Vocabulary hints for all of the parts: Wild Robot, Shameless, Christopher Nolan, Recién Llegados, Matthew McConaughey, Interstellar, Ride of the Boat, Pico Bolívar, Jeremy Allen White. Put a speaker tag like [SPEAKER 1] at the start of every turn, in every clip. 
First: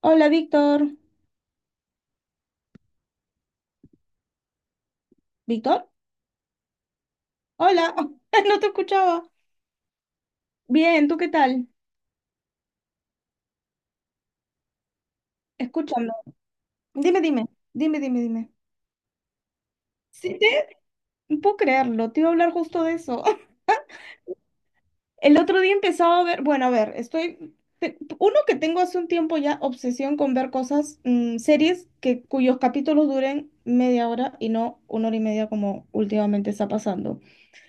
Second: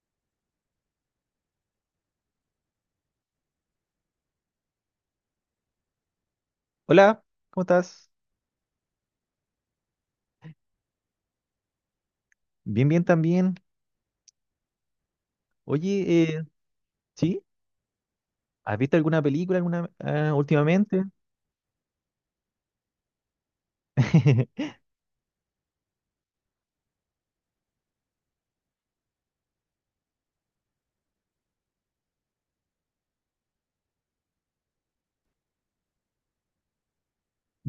[SPEAKER 1] Hola, Víctor. ¿Víctor?
[SPEAKER 2] Hola, ¿cómo
[SPEAKER 1] Hola,
[SPEAKER 2] estás?
[SPEAKER 1] no te escuchaba. Bien, ¿tú qué tal?
[SPEAKER 2] Bien, bien también.
[SPEAKER 1] Escúchame.
[SPEAKER 2] Oye,
[SPEAKER 1] Dime,
[SPEAKER 2] ¿sí?
[SPEAKER 1] dime, dime, dime, dime.
[SPEAKER 2] ¿Has visto alguna película alguna
[SPEAKER 1] Sí,
[SPEAKER 2] últimamente?
[SPEAKER 1] no puedo creerlo, te iba a hablar justo de eso. El otro día empezaba a ver, bueno, a ver. Uno que tengo hace un tiempo ya obsesión con ver cosas, series que, cuyos capítulos duren media hora y no una hora y media como últimamente está pasando.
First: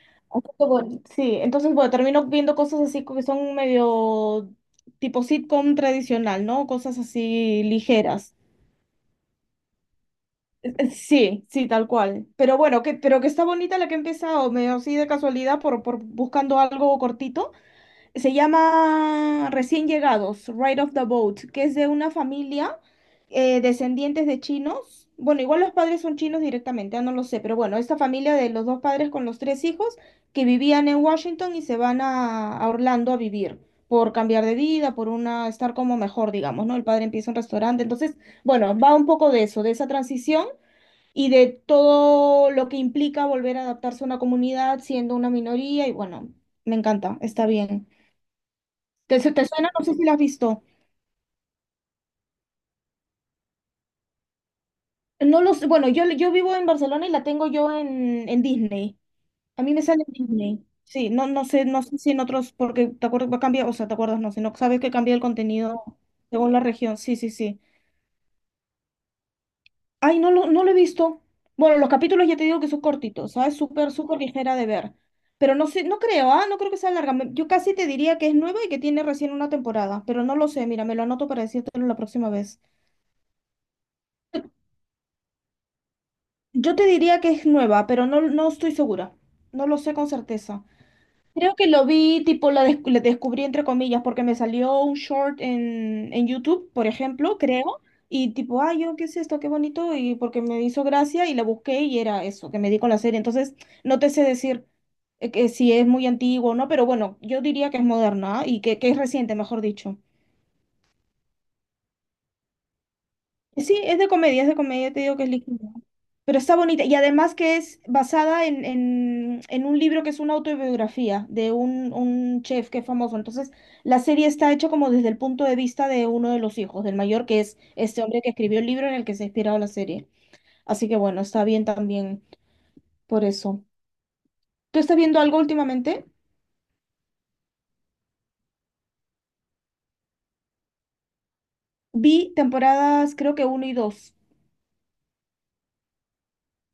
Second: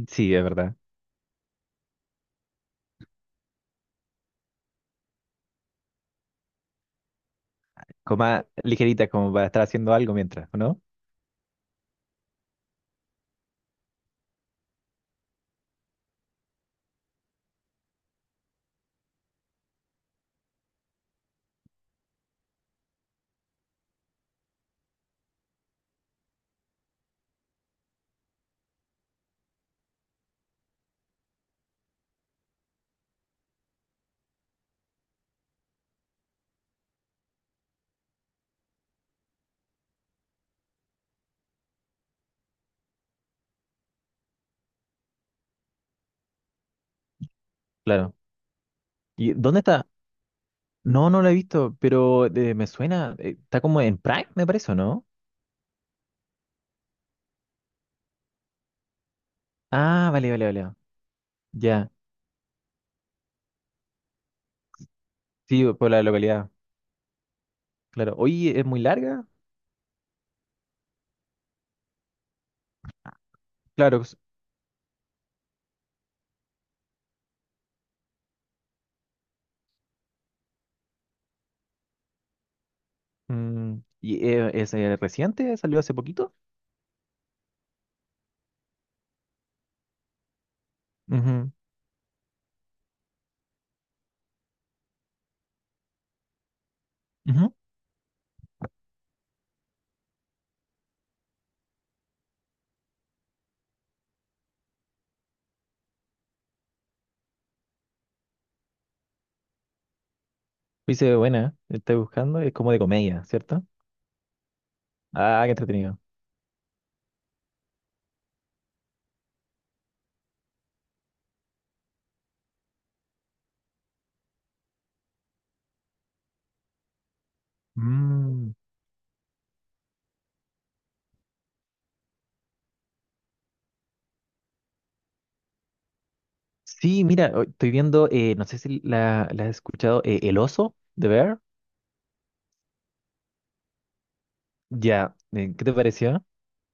[SPEAKER 2] Sí, es verdad.
[SPEAKER 1] Sí, entonces, bueno, termino viendo cosas así que son medio tipo sitcom tradicional, ¿no? Cosas así
[SPEAKER 2] Como
[SPEAKER 1] ligeras.
[SPEAKER 2] más ligerita, como para estar haciendo algo mientras, ¿o no?
[SPEAKER 1] Sí, sí, tal cual. Pero bueno, que, pero que está bonita la que he empezado, medio así de casualidad por buscando algo cortito. Se llama Recién Llegados, Ride of the Boat, que es de una familia, descendientes de chinos. Bueno, igual los padres son chinos directamente, ah, no lo sé, pero bueno, esta familia de los dos padres con los tres hijos que vivían en Washington y se van a Orlando a vivir por cambiar de vida, por una estar como mejor, digamos, ¿no? El padre empieza un restaurante, entonces, bueno, va un poco de eso, de esa transición y de todo lo que implica volver a adaptarse a una comunidad siendo una minoría y bueno, me encanta, está bien.
[SPEAKER 2] Claro.
[SPEAKER 1] ¿Te, su-
[SPEAKER 2] ¿Y
[SPEAKER 1] te
[SPEAKER 2] dónde
[SPEAKER 1] suena? No
[SPEAKER 2] está?
[SPEAKER 1] sé si la has visto.
[SPEAKER 2] No, no la he visto, pero me suena. Está como en Prime, me parece, ¿o no?
[SPEAKER 1] No los, bueno, yo vivo en Barcelona y la tengo yo en Disney. A mí me sale
[SPEAKER 2] Ah,
[SPEAKER 1] en
[SPEAKER 2] vale, vale,
[SPEAKER 1] Disney.
[SPEAKER 2] vale.
[SPEAKER 1] Sí, no, no sé, no
[SPEAKER 2] Ya.
[SPEAKER 1] sé si en otros, porque te acuerdas, va a cambiar, o sea, te acuerdas, no sé, no sabes que cambia el
[SPEAKER 2] Sí,
[SPEAKER 1] contenido
[SPEAKER 2] por la localidad.
[SPEAKER 1] según la región. Sí, sí, sí.
[SPEAKER 2] Claro. Oye, ¿es muy larga?
[SPEAKER 1] Ay, no lo he visto. Bueno, los capítulos ya te digo que son cortitos, ¿sabes? Súper,
[SPEAKER 2] Claro.
[SPEAKER 1] súper ligera de ver. Pero no sé, no creo, ¿ah? No creo que sea larga. Yo casi te diría que es nueva y que tiene recién una temporada, pero no lo sé. Mira, me lo anoto para decírtelo la próxima vez.
[SPEAKER 2] Mm, ¿Y es reciente? ¿Salió hace poquito?
[SPEAKER 1] Yo te diría que es nueva, pero no estoy segura. No lo sé con certeza.
[SPEAKER 2] Ujú,
[SPEAKER 1] Creo que lo vi, tipo, la descubrí entre comillas, porque me salió un short en, YouTube, por ejemplo,
[SPEAKER 2] ujú.
[SPEAKER 1] creo. Y tipo, ay, yo, ¿qué es esto? Qué bonito. Y porque me hizo gracia y la busqué y era eso, que me di con la serie. Entonces, no te sé decir, que si es muy antiguo o no, pero bueno, yo diría que es moderna y que es reciente, mejor dicho.
[SPEAKER 2] Uy, se ve buena, ¿eh? Estoy buscando, es como de comedia, ¿cierto?
[SPEAKER 1] Sí, es de comedia, te digo que es
[SPEAKER 2] Ah, qué
[SPEAKER 1] ligera.
[SPEAKER 2] entretenido.
[SPEAKER 1] Pero está bonita. Y además que es basada en un libro que es una autobiografía de un chef que es famoso. Entonces, la serie está hecha como desde el punto de vista de uno de los hijos, del mayor, que es este hombre que
[SPEAKER 2] Mm,
[SPEAKER 1] escribió el libro en el que se ha inspirado la serie. Así que bueno, está bien también por eso. ¿Tú estás viendo algo últimamente?
[SPEAKER 2] Sí, mira, hoy estoy viendo, no sé si la has escuchado, El oso de Bear.
[SPEAKER 1] Vi temporadas, creo que uno y dos.
[SPEAKER 2] Ya, ¿qué te pareció?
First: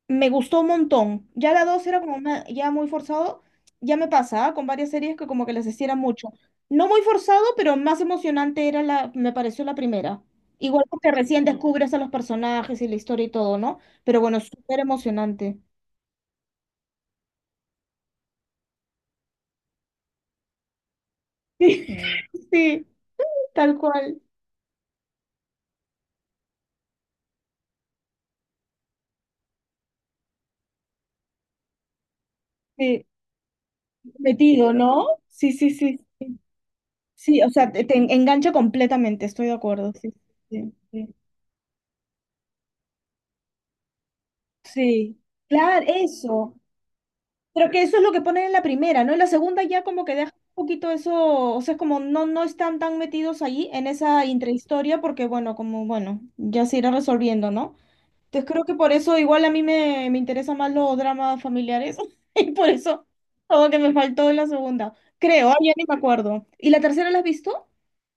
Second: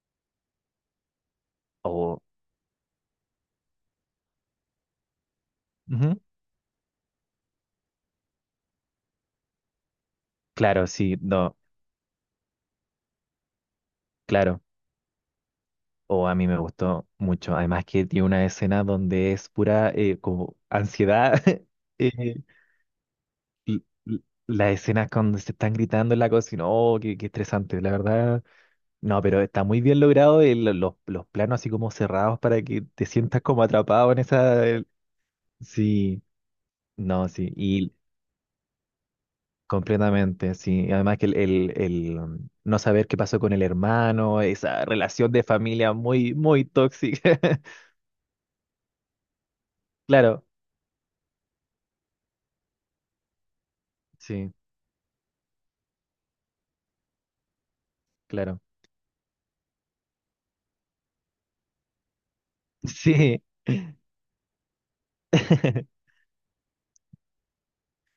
[SPEAKER 1] Me gustó un montón. Ya la dos era como
[SPEAKER 2] Oh,
[SPEAKER 1] ya muy forzado. Ya me pasaba con varias series que como que les hiciera
[SPEAKER 2] ujú.
[SPEAKER 1] mucho. No muy forzado, pero más emocionante era la, me pareció la primera. Igual
[SPEAKER 2] Claro,
[SPEAKER 1] porque
[SPEAKER 2] sí,
[SPEAKER 1] recién Ujú.
[SPEAKER 2] no,
[SPEAKER 1] Descubres a los personajes y la historia y todo, ¿no? Pero bueno,
[SPEAKER 2] claro.
[SPEAKER 1] súper emocionante.
[SPEAKER 2] O a mí me gustó mucho. Además que tiene una escena donde es pura como ansiedad.
[SPEAKER 1] Sí,
[SPEAKER 2] eh,
[SPEAKER 1] sí, tal
[SPEAKER 2] l- l-
[SPEAKER 1] cual.
[SPEAKER 2] las escenas cuando se están gritando en la cocina, oh, qué, qué estresante, la verdad. No, pero está muy bien logrado los planos así como cerrados para que
[SPEAKER 1] Sí,
[SPEAKER 2] te sientas como atrapado en esa.
[SPEAKER 1] metido, ¿no? Sí, sí, sí.
[SPEAKER 2] Sí, no,
[SPEAKER 1] Sí, o
[SPEAKER 2] sí,
[SPEAKER 1] sea, te,
[SPEAKER 2] y
[SPEAKER 1] te engancha completamente, estoy de acuerdo. Sí,
[SPEAKER 2] completamente,
[SPEAKER 1] sí,
[SPEAKER 2] sí.
[SPEAKER 1] sí.
[SPEAKER 2] Además que el no saber qué pasó con el hermano, esa
[SPEAKER 1] Sí,
[SPEAKER 2] relación de
[SPEAKER 1] claro,
[SPEAKER 2] familia muy,
[SPEAKER 1] eso.
[SPEAKER 2] muy tóxica.
[SPEAKER 1] Pero que eso es lo que ponen en la primera, ¿no? En la segunda ya como que deja
[SPEAKER 2] Claro,
[SPEAKER 1] un poquito eso, o sea, es como no están tan metidos ahí en esa
[SPEAKER 2] sí,
[SPEAKER 1] intrahistoria porque, bueno, como, bueno, ya se irá resolviendo, ¿no? Entonces
[SPEAKER 2] claro.
[SPEAKER 1] creo que por eso igual a mí me interesan más los dramas familiares y por eso
[SPEAKER 2] Sí.
[SPEAKER 1] todo que me faltó en la segunda. Creo, ah, ya ni me acuerdo. ¿Y la tercera la has visto?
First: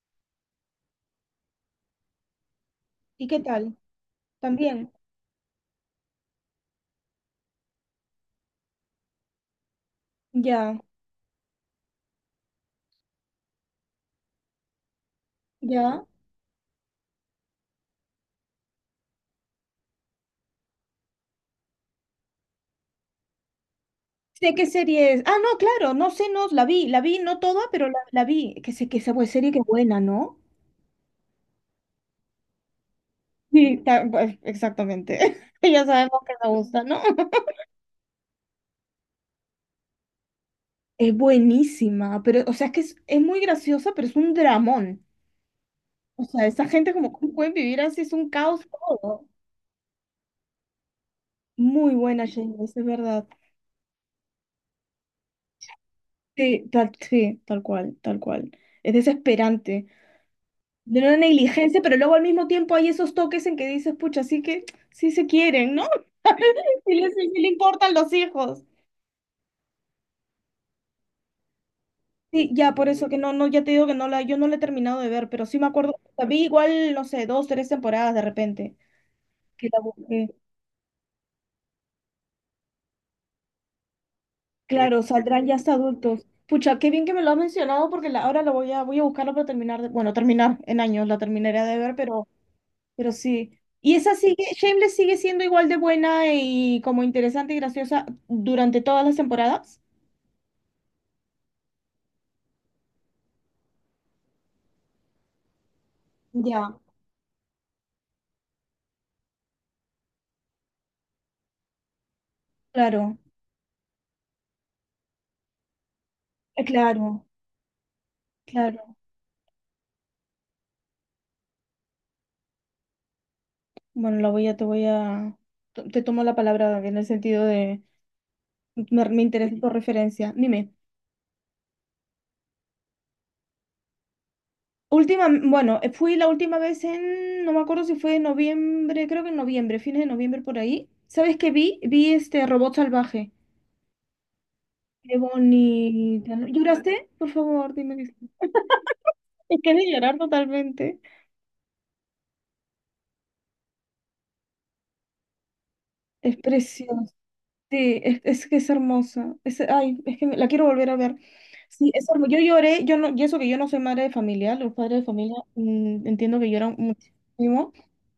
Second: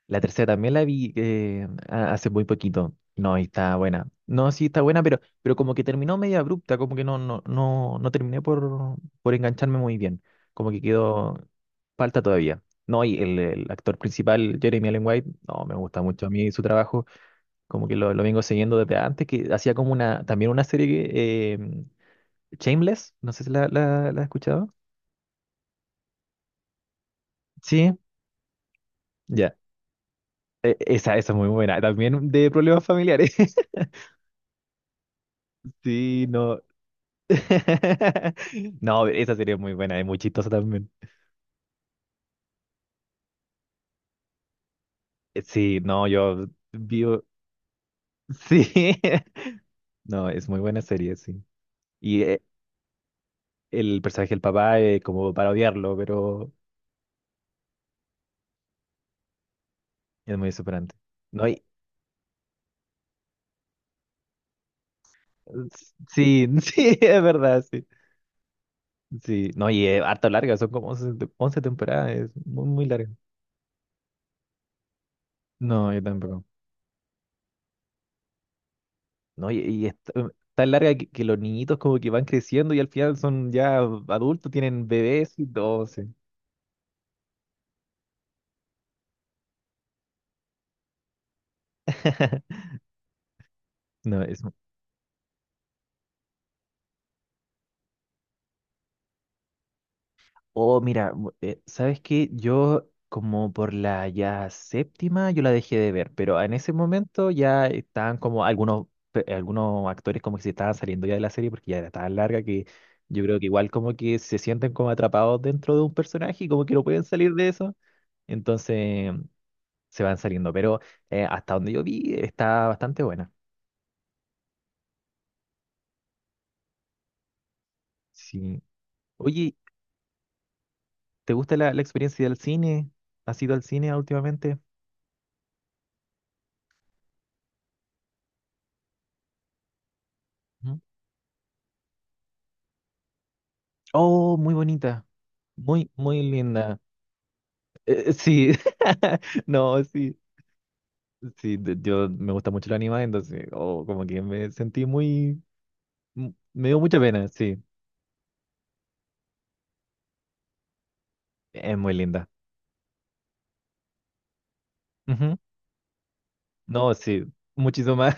[SPEAKER 2] La tercera también la vi hace muy poquito.
[SPEAKER 1] ¿Y
[SPEAKER 2] No,
[SPEAKER 1] qué
[SPEAKER 2] y está
[SPEAKER 1] tal?
[SPEAKER 2] buena. No, sí está
[SPEAKER 1] También.
[SPEAKER 2] buena, pero como que terminó media abrupta, como que no, no, no, no terminé por engancharme muy bien. Como
[SPEAKER 1] Ya,
[SPEAKER 2] que quedó, falta todavía. No, y el actor principal, Jeremy Allen White, no, me gusta
[SPEAKER 1] ya.
[SPEAKER 2] mucho a mí su trabajo. Como que lo vengo siguiendo desde antes, que hacía como una, también una serie que, Shameless, no sé si la has
[SPEAKER 1] Sé qué
[SPEAKER 2] escuchado.
[SPEAKER 1] serie es. Ah, no, claro, no sé, no, la vi, no toda, pero
[SPEAKER 2] Sí,
[SPEAKER 1] la vi. Que sé, que esa pues, serie
[SPEAKER 2] ya.
[SPEAKER 1] que buena, ¿no?
[SPEAKER 2] Esa es muy buena. También de problemas familiares.
[SPEAKER 1] Sí, pues, exactamente. Ya sabemos
[SPEAKER 2] Sí,
[SPEAKER 1] que nos
[SPEAKER 2] no.
[SPEAKER 1] gusta, ¿no?
[SPEAKER 2] No, esa sería muy buena, es muy chistosa también.
[SPEAKER 1] Es buenísima, pero, o sea, es que es muy graciosa, pero es un dramón.
[SPEAKER 2] Sí, no,
[SPEAKER 1] O sea,
[SPEAKER 2] yo
[SPEAKER 1] esa gente como,
[SPEAKER 2] vivo.
[SPEAKER 1] ¿cómo pueden vivir así? Es un caos
[SPEAKER 2] Sí,
[SPEAKER 1] todo.
[SPEAKER 2] no, es muy buena serie, sí.
[SPEAKER 1] Muy
[SPEAKER 2] Y
[SPEAKER 1] buena, Jane, es verdad.
[SPEAKER 2] el personaje del papá es como para odiarlo, pero
[SPEAKER 1] Sí, tal cual, tal cual. Es desesperante.
[SPEAKER 2] es muy superante.
[SPEAKER 1] De una
[SPEAKER 2] No, y.
[SPEAKER 1] negligencia, pero luego al mismo tiempo hay esos toques en que dices, pucha, así que sí se quieren, ¿no?
[SPEAKER 2] Sí,
[SPEAKER 1] Sí
[SPEAKER 2] sí,
[SPEAKER 1] les,
[SPEAKER 2] es
[SPEAKER 1] sí les
[SPEAKER 2] verdad, sí.
[SPEAKER 1] importan los hijos.
[SPEAKER 2] Sí, no, y es harto larga, son como 11 temporadas, es
[SPEAKER 1] Sí,
[SPEAKER 2] muy,
[SPEAKER 1] ya
[SPEAKER 2] muy
[SPEAKER 1] por eso
[SPEAKER 2] larga.
[SPEAKER 1] que no, ya te digo que no la, yo no la he terminado de ver, pero sí me
[SPEAKER 2] No,
[SPEAKER 1] acuerdo,
[SPEAKER 2] yo
[SPEAKER 1] la vi
[SPEAKER 2] tampoco.
[SPEAKER 1] igual, no sé, dos, tres temporadas de repente,
[SPEAKER 2] No, y,
[SPEAKER 1] que la
[SPEAKER 2] y es
[SPEAKER 1] busqué.
[SPEAKER 2] tan larga que los niñitos como que van creciendo y al final son ya adultos, tienen
[SPEAKER 1] Claro,
[SPEAKER 2] bebés y
[SPEAKER 1] saldrán ya hasta
[SPEAKER 2] todo, sí.
[SPEAKER 1] adultos. Pucha, qué bien que me lo has mencionado porque ahora lo voy a buscarlo para terminar, bueno, terminar en años, la terminaré de ver, pero, pero sí. Y esa
[SPEAKER 2] No,
[SPEAKER 1] sigue, Shameless sigue siendo igual de buena y como interesante y graciosa durante todas las temporadas.
[SPEAKER 2] Oh, mira, ¿sabes qué? Yo como por la ya séptima yo la dejé de ver, pero en ese
[SPEAKER 1] Ya,
[SPEAKER 2] momento ya estaban como algunos, algunos actores como que se estaban saliendo ya de la serie porque ya era tan larga que
[SPEAKER 1] claro,
[SPEAKER 2] yo creo que igual como que se sienten como atrapados dentro de un personaje y como que no pueden
[SPEAKER 1] claro,
[SPEAKER 2] salir de eso,
[SPEAKER 1] claro.
[SPEAKER 2] entonces se van saliendo, pero hasta donde yo vi está bastante buena.
[SPEAKER 1] Bueno, la voy a, te tomo la palabra en el sentido de.
[SPEAKER 2] Sí.
[SPEAKER 1] Me
[SPEAKER 2] Oye,
[SPEAKER 1] interesa tu referencia. Dime.
[SPEAKER 2] ¿te gusta la experiencia del cine? ¿Has ido al cine últimamente?
[SPEAKER 1] Última, bueno, fui la última vez no me acuerdo si fue en noviembre, creo que en noviembre, fines de noviembre por ahí. ¿Sabes qué vi? Vi este robot salvaje.
[SPEAKER 2] Oh, muy bonita.
[SPEAKER 1] Qué
[SPEAKER 2] Muy, muy
[SPEAKER 1] bonita, ¿no?
[SPEAKER 2] linda.
[SPEAKER 1] ¿Lloraste? Por favor, dime que sí.
[SPEAKER 2] Sí,
[SPEAKER 1] Es que he
[SPEAKER 2] no,
[SPEAKER 1] de
[SPEAKER 2] sí,
[SPEAKER 1] llorar totalmente.
[SPEAKER 2] sí, yo me gusta mucho el anime, entonces, oh, como que me sentí muy,
[SPEAKER 1] Es
[SPEAKER 2] me dio mucha
[SPEAKER 1] preciosa.
[SPEAKER 2] pena, sí,
[SPEAKER 1] Sí, es que es hermosa. Es, ay, es que la quiero volver a ver.
[SPEAKER 2] es
[SPEAKER 1] Sí,
[SPEAKER 2] muy
[SPEAKER 1] es
[SPEAKER 2] linda.
[SPEAKER 1] hermosa. Yo lloré, yo no, y eso que yo no soy madre de familia, los padres de familia
[SPEAKER 2] Ujú.
[SPEAKER 1] mm, entiendo que lloran
[SPEAKER 2] No, sí,
[SPEAKER 1] muchísimo.
[SPEAKER 2] muchísimo más.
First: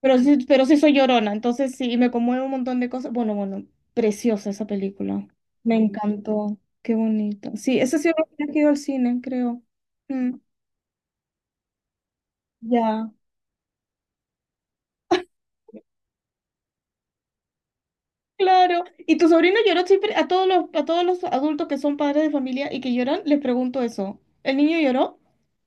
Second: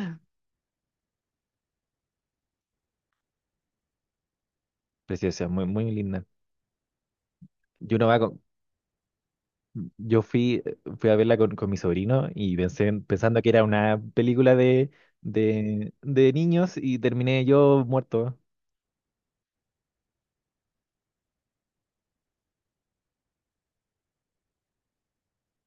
[SPEAKER 1] Pero sí soy llorona, entonces sí, y me conmueve un montón de cosas. Bueno, bueno, preciosa esa película.
[SPEAKER 2] Preciosa, muy,
[SPEAKER 1] Me
[SPEAKER 2] muy linda.
[SPEAKER 1] encantó, qué bonito. Sí,
[SPEAKER 2] Yo,
[SPEAKER 1] esa
[SPEAKER 2] no
[SPEAKER 1] sí es
[SPEAKER 2] va con-
[SPEAKER 1] la que he ido al cine, creo.
[SPEAKER 2] yo
[SPEAKER 1] Mm,
[SPEAKER 2] fui, fui a verla con mi sobrino y pensé,
[SPEAKER 1] ya,
[SPEAKER 2] pensando que era una película de, de niños y terminé yo muerto.
[SPEAKER 1] claro. ¿Y tu sobrino lloró siempre? A todos los adultos que son padres de familia y que lloran, les pregunto eso. ¿El niño lloró?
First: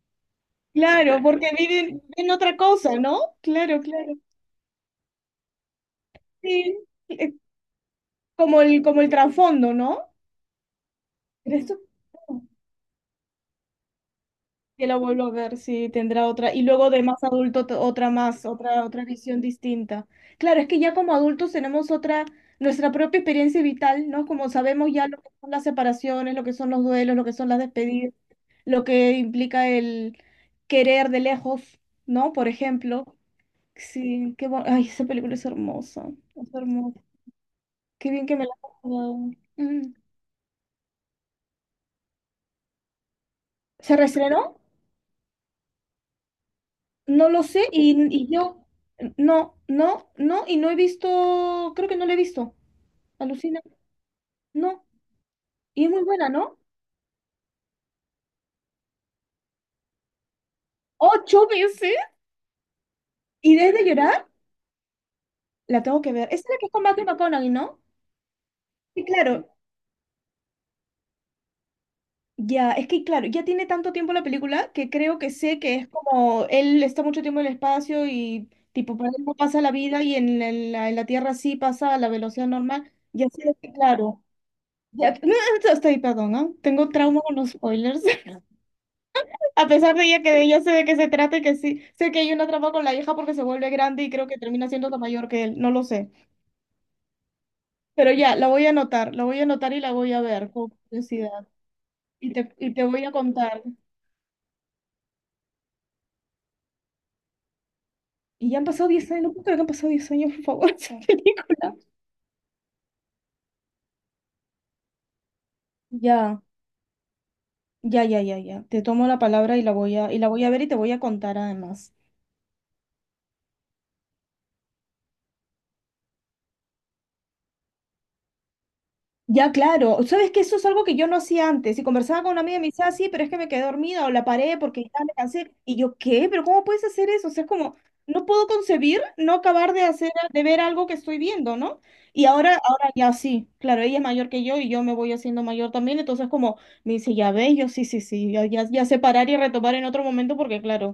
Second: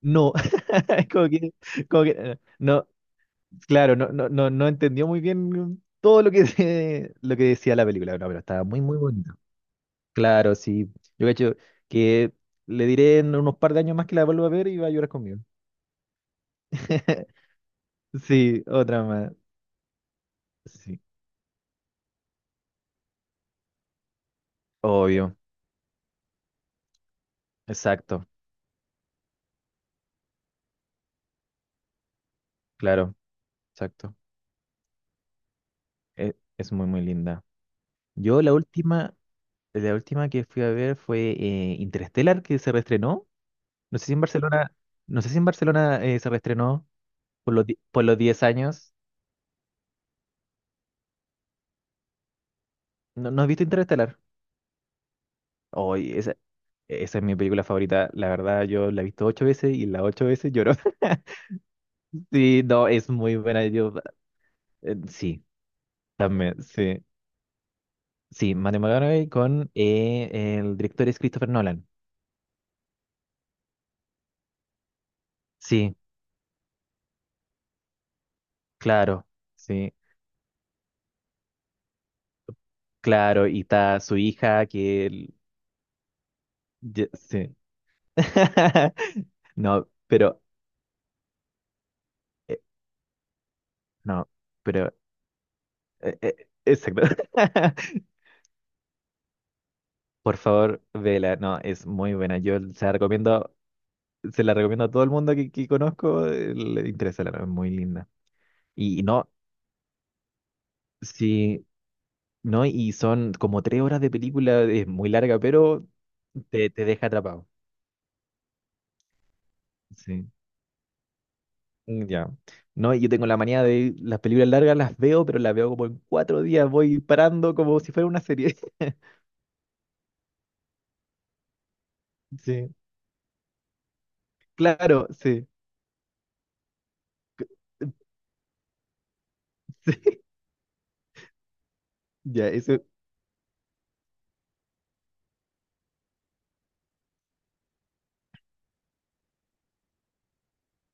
[SPEAKER 2] No,
[SPEAKER 1] Claro,
[SPEAKER 2] como
[SPEAKER 1] porque
[SPEAKER 2] que,
[SPEAKER 1] viven
[SPEAKER 2] como que,
[SPEAKER 1] en
[SPEAKER 2] eh,
[SPEAKER 1] otra
[SPEAKER 2] no.
[SPEAKER 1] cosa, ¿no? Claro,
[SPEAKER 2] Claro, no,
[SPEAKER 1] claro.
[SPEAKER 2] no, no, no entendió muy bien todo lo que,
[SPEAKER 1] Sí, eh,
[SPEAKER 2] lo que decía la película, no, pero
[SPEAKER 1] como
[SPEAKER 2] estaba muy,
[SPEAKER 1] el,
[SPEAKER 2] muy
[SPEAKER 1] como el
[SPEAKER 2] bonito.
[SPEAKER 1] trasfondo, ¿no?
[SPEAKER 2] Claro, sí. Yo cacho
[SPEAKER 1] ¿Crees tú
[SPEAKER 2] que le diré en unos par de años más que la vuelva a ver y
[SPEAKER 1] que
[SPEAKER 2] va a
[SPEAKER 1] la
[SPEAKER 2] llorar
[SPEAKER 1] vuelvo a
[SPEAKER 2] conmigo.
[SPEAKER 1] ver, si tendrá otra? Y luego de más adulto, otra más,
[SPEAKER 2] Sí,
[SPEAKER 1] otra,
[SPEAKER 2] otra
[SPEAKER 1] otra
[SPEAKER 2] más.
[SPEAKER 1] visión distinta. Claro, es que ya
[SPEAKER 2] Sí,
[SPEAKER 1] como adultos tenemos otra, nuestra propia experiencia vital, ¿no? Como sabemos ya lo que
[SPEAKER 2] obvio.
[SPEAKER 1] son las separaciones, lo que son los duelos, lo que son las despedidas,
[SPEAKER 2] Exacto,
[SPEAKER 1] lo que implica el querer de lejos, ¿no? Por ejemplo.
[SPEAKER 2] claro, exacto.
[SPEAKER 1] Sí, ay, esa película es hermosa.
[SPEAKER 2] Es,
[SPEAKER 1] Es
[SPEAKER 2] es muy,
[SPEAKER 1] hermosa.
[SPEAKER 2] muy linda.
[SPEAKER 1] Qué bien que
[SPEAKER 2] Yo
[SPEAKER 1] me la
[SPEAKER 2] la
[SPEAKER 1] has recomendado.
[SPEAKER 2] última,
[SPEAKER 1] Mm.
[SPEAKER 2] la última que fui a ver fue Interstellar, que se reestrenó.
[SPEAKER 1] ¿Se
[SPEAKER 2] No sé si en
[SPEAKER 1] reestrenó?
[SPEAKER 2] Barcelona, no sé si en Barcelona se reestrenó
[SPEAKER 1] No lo
[SPEAKER 2] por
[SPEAKER 1] sé
[SPEAKER 2] los, di-
[SPEAKER 1] y,
[SPEAKER 2] por los
[SPEAKER 1] y
[SPEAKER 2] 10
[SPEAKER 1] yo
[SPEAKER 2] años.
[SPEAKER 1] no, y no he visto, creo que no la he visto.
[SPEAKER 2] ¿No, no has
[SPEAKER 1] Alucina,
[SPEAKER 2] visto Interstellar?
[SPEAKER 1] no. Y es muy
[SPEAKER 2] Hoy,
[SPEAKER 1] buena,
[SPEAKER 2] esa,
[SPEAKER 1] ¿no?
[SPEAKER 2] esa es mi película favorita. La verdad, yo la he visto 8 veces y las 8 veces lloro.
[SPEAKER 1] Ocho veces.
[SPEAKER 2] Sí, no, es muy
[SPEAKER 1] Y
[SPEAKER 2] buena.
[SPEAKER 1] desde
[SPEAKER 2] Yo,
[SPEAKER 1] llorar,
[SPEAKER 2] sí,
[SPEAKER 1] la tengo que ver. Esa es la
[SPEAKER 2] también,
[SPEAKER 1] que es con
[SPEAKER 2] sí.
[SPEAKER 1] Matthew McConaughey, ¿no?
[SPEAKER 2] Sí, Matthew
[SPEAKER 1] Sí,
[SPEAKER 2] McConaughey
[SPEAKER 1] claro.
[SPEAKER 2] con el director es Christopher Nolan.
[SPEAKER 1] Ya, es que claro, ya tiene tanto tiempo la película que creo que sé que es
[SPEAKER 2] Sí,
[SPEAKER 1] como él está mucho tiempo en el espacio y tipo, para él
[SPEAKER 2] claro,
[SPEAKER 1] no pasa la
[SPEAKER 2] sí,
[SPEAKER 1] vida y en la Tierra sí pasa a la velocidad normal. Ya
[SPEAKER 2] claro.
[SPEAKER 1] sé
[SPEAKER 2] Y
[SPEAKER 1] que
[SPEAKER 2] está su
[SPEAKER 1] claro.
[SPEAKER 2] hija que...
[SPEAKER 1] Ya,
[SPEAKER 2] el-
[SPEAKER 1] estoy, perdón, ¿ah? Tengo trauma con los
[SPEAKER 2] Sí.
[SPEAKER 1] spoilers. A
[SPEAKER 2] No,
[SPEAKER 1] pesar de ella que de
[SPEAKER 2] pero...
[SPEAKER 1] ella sé de qué se trata y que sí, sé que hay una
[SPEAKER 2] eh,
[SPEAKER 1] trampa con la hija porque se vuelve grande y creo
[SPEAKER 2] no,
[SPEAKER 1] que termina siendo
[SPEAKER 2] pero...
[SPEAKER 1] la mayor que él, no lo sé.
[SPEAKER 2] eh, eh, exacto.
[SPEAKER 1] Pero ya, la voy a anotar, la voy a anotar y la voy a
[SPEAKER 2] Por
[SPEAKER 1] ver con
[SPEAKER 2] favor, vela.
[SPEAKER 1] curiosidad.
[SPEAKER 2] No, es muy
[SPEAKER 1] Y
[SPEAKER 2] buena.
[SPEAKER 1] te,
[SPEAKER 2] Yo
[SPEAKER 1] y te
[SPEAKER 2] se la
[SPEAKER 1] voy a
[SPEAKER 2] recomiendo
[SPEAKER 1] contar.
[SPEAKER 2] se la recomiendo a todo el mundo que conozco, le interesa la novela, es muy linda.
[SPEAKER 1] Y ya han pasado
[SPEAKER 2] Y
[SPEAKER 1] 10 años,
[SPEAKER 2] no,
[SPEAKER 1] no puedo creer que han pasado 10 años, por favor, esa
[SPEAKER 2] sí,
[SPEAKER 1] película.
[SPEAKER 2] no, y son como 3 horas de película, es muy larga, pero
[SPEAKER 1] Ya,
[SPEAKER 2] te deja atrapado.
[SPEAKER 1] ya, ya, ya, ya. Te tomo la palabra y la
[SPEAKER 2] Sí,
[SPEAKER 1] voy a ver y te voy a contar además.
[SPEAKER 2] mm, ya. No, y yo tengo la manía de las películas largas las veo, pero las veo como en 4 días, voy parando como si fuera una serie.
[SPEAKER 1] Ya, claro. ¿Sabes que eso es algo que yo no hacía antes? Y conversaba con una amiga y me
[SPEAKER 2] Sí,
[SPEAKER 1] decía, "Ah, sí, pero es que me quedé dormida o la paré porque ya
[SPEAKER 2] claro,
[SPEAKER 1] me
[SPEAKER 2] sí.
[SPEAKER 1] cansé". Y yo, ¿qué? ¿Pero cómo puedes hacer eso? O sea, es como, no puedo concebir no acabar de hacer,
[SPEAKER 2] Sí,
[SPEAKER 1] de ver algo que estoy viendo, ¿no? Y
[SPEAKER 2] ya,
[SPEAKER 1] ahora,
[SPEAKER 2] eso.
[SPEAKER 1] ahora ya sí. Claro, ella es mayor que yo y yo me voy haciendo mayor también. Entonces, como, me dice, ya ves, yo sí, sí, sí. Ya, ya, ya sé parar y retomar en otro momento porque, claro,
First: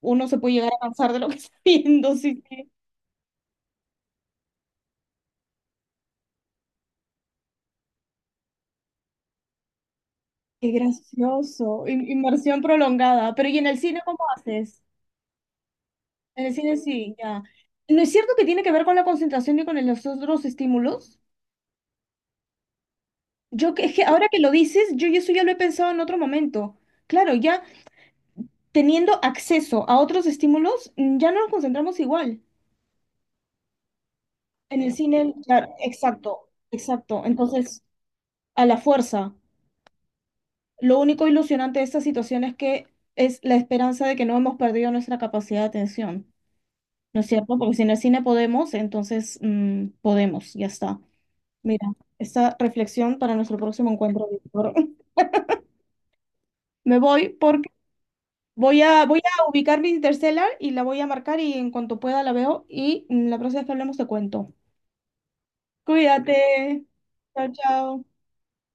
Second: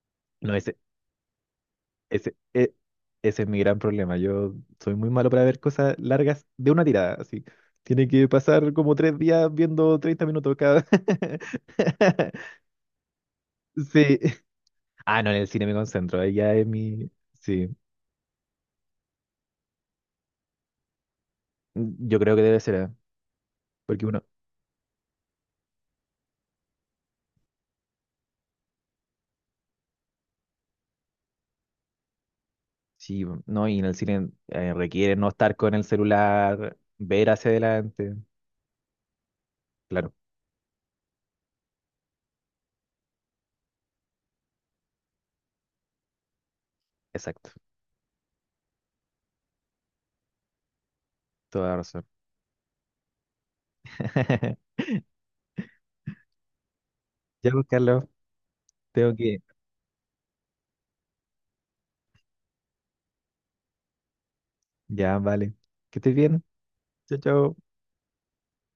[SPEAKER 1] uno se puede
[SPEAKER 2] No.
[SPEAKER 1] llegar
[SPEAKER 2] es
[SPEAKER 1] a cansar de lo que está viendo.
[SPEAKER 2] Ese,
[SPEAKER 1] Sí, sí.
[SPEAKER 2] e- ese es mi gran problema. Yo soy muy malo para ver cosas largas de una tirada, así. Tiene que pasar como 3 días viendo 30 minutos
[SPEAKER 1] Qué
[SPEAKER 2] cada.
[SPEAKER 1] gracioso. Inmersión prolongada. Pero, ¿y en el cine cómo
[SPEAKER 2] Sí.
[SPEAKER 1] haces?
[SPEAKER 2] Ah, no, en el cine me concentro. Ahí
[SPEAKER 1] En el
[SPEAKER 2] ya es
[SPEAKER 1] cine
[SPEAKER 2] mi.
[SPEAKER 1] sí, ya.
[SPEAKER 2] Sí.
[SPEAKER 1] ¿No es cierto que tiene que ver con la concentración y con los otros estímulos?
[SPEAKER 2] Yo creo que debe ser, ¿eh?
[SPEAKER 1] Yo que, es que
[SPEAKER 2] Porque uno.
[SPEAKER 1] ahora que lo dices, yo eso ya lo he pensado en otro momento. Claro, ya teniendo acceso a otros estímulos, ya no nos concentramos igual.
[SPEAKER 2] Sí, no, y en el cine
[SPEAKER 1] En el
[SPEAKER 2] requiere no
[SPEAKER 1] cine,
[SPEAKER 2] estar
[SPEAKER 1] claro,
[SPEAKER 2] con el
[SPEAKER 1] exacto,
[SPEAKER 2] celular,
[SPEAKER 1] exacto.
[SPEAKER 2] ver hacia
[SPEAKER 1] Entonces,
[SPEAKER 2] adelante.
[SPEAKER 1] a la fuerza.
[SPEAKER 2] Claro,
[SPEAKER 1] Lo único ilusionante de esta situación es que es la esperanza de que no hemos perdido nuestra capacidad de atención. ¿No es
[SPEAKER 2] exacto.
[SPEAKER 1] cierto? Porque si en el cine podemos, entonces, podemos, ya está.
[SPEAKER 2] Toda
[SPEAKER 1] Mira,
[SPEAKER 2] razón.
[SPEAKER 1] esta reflexión para nuestro próximo encuentro, Víctor. Me voy
[SPEAKER 2] Ya, pues,
[SPEAKER 1] porque
[SPEAKER 2] Carlos,
[SPEAKER 1] voy a,
[SPEAKER 2] tengo
[SPEAKER 1] voy
[SPEAKER 2] que.
[SPEAKER 1] a ubicar mi Interstellar y la voy a marcar y en cuanto pueda la veo y, la próxima vez que hablemos te cuento.
[SPEAKER 2] Ya, vale. Que estés bien.
[SPEAKER 1] Cuídate.
[SPEAKER 2] Chao,
[SPEAKER 1] Chao,
[SPEAKER 2] chao.
[SPEAKER 1] chao.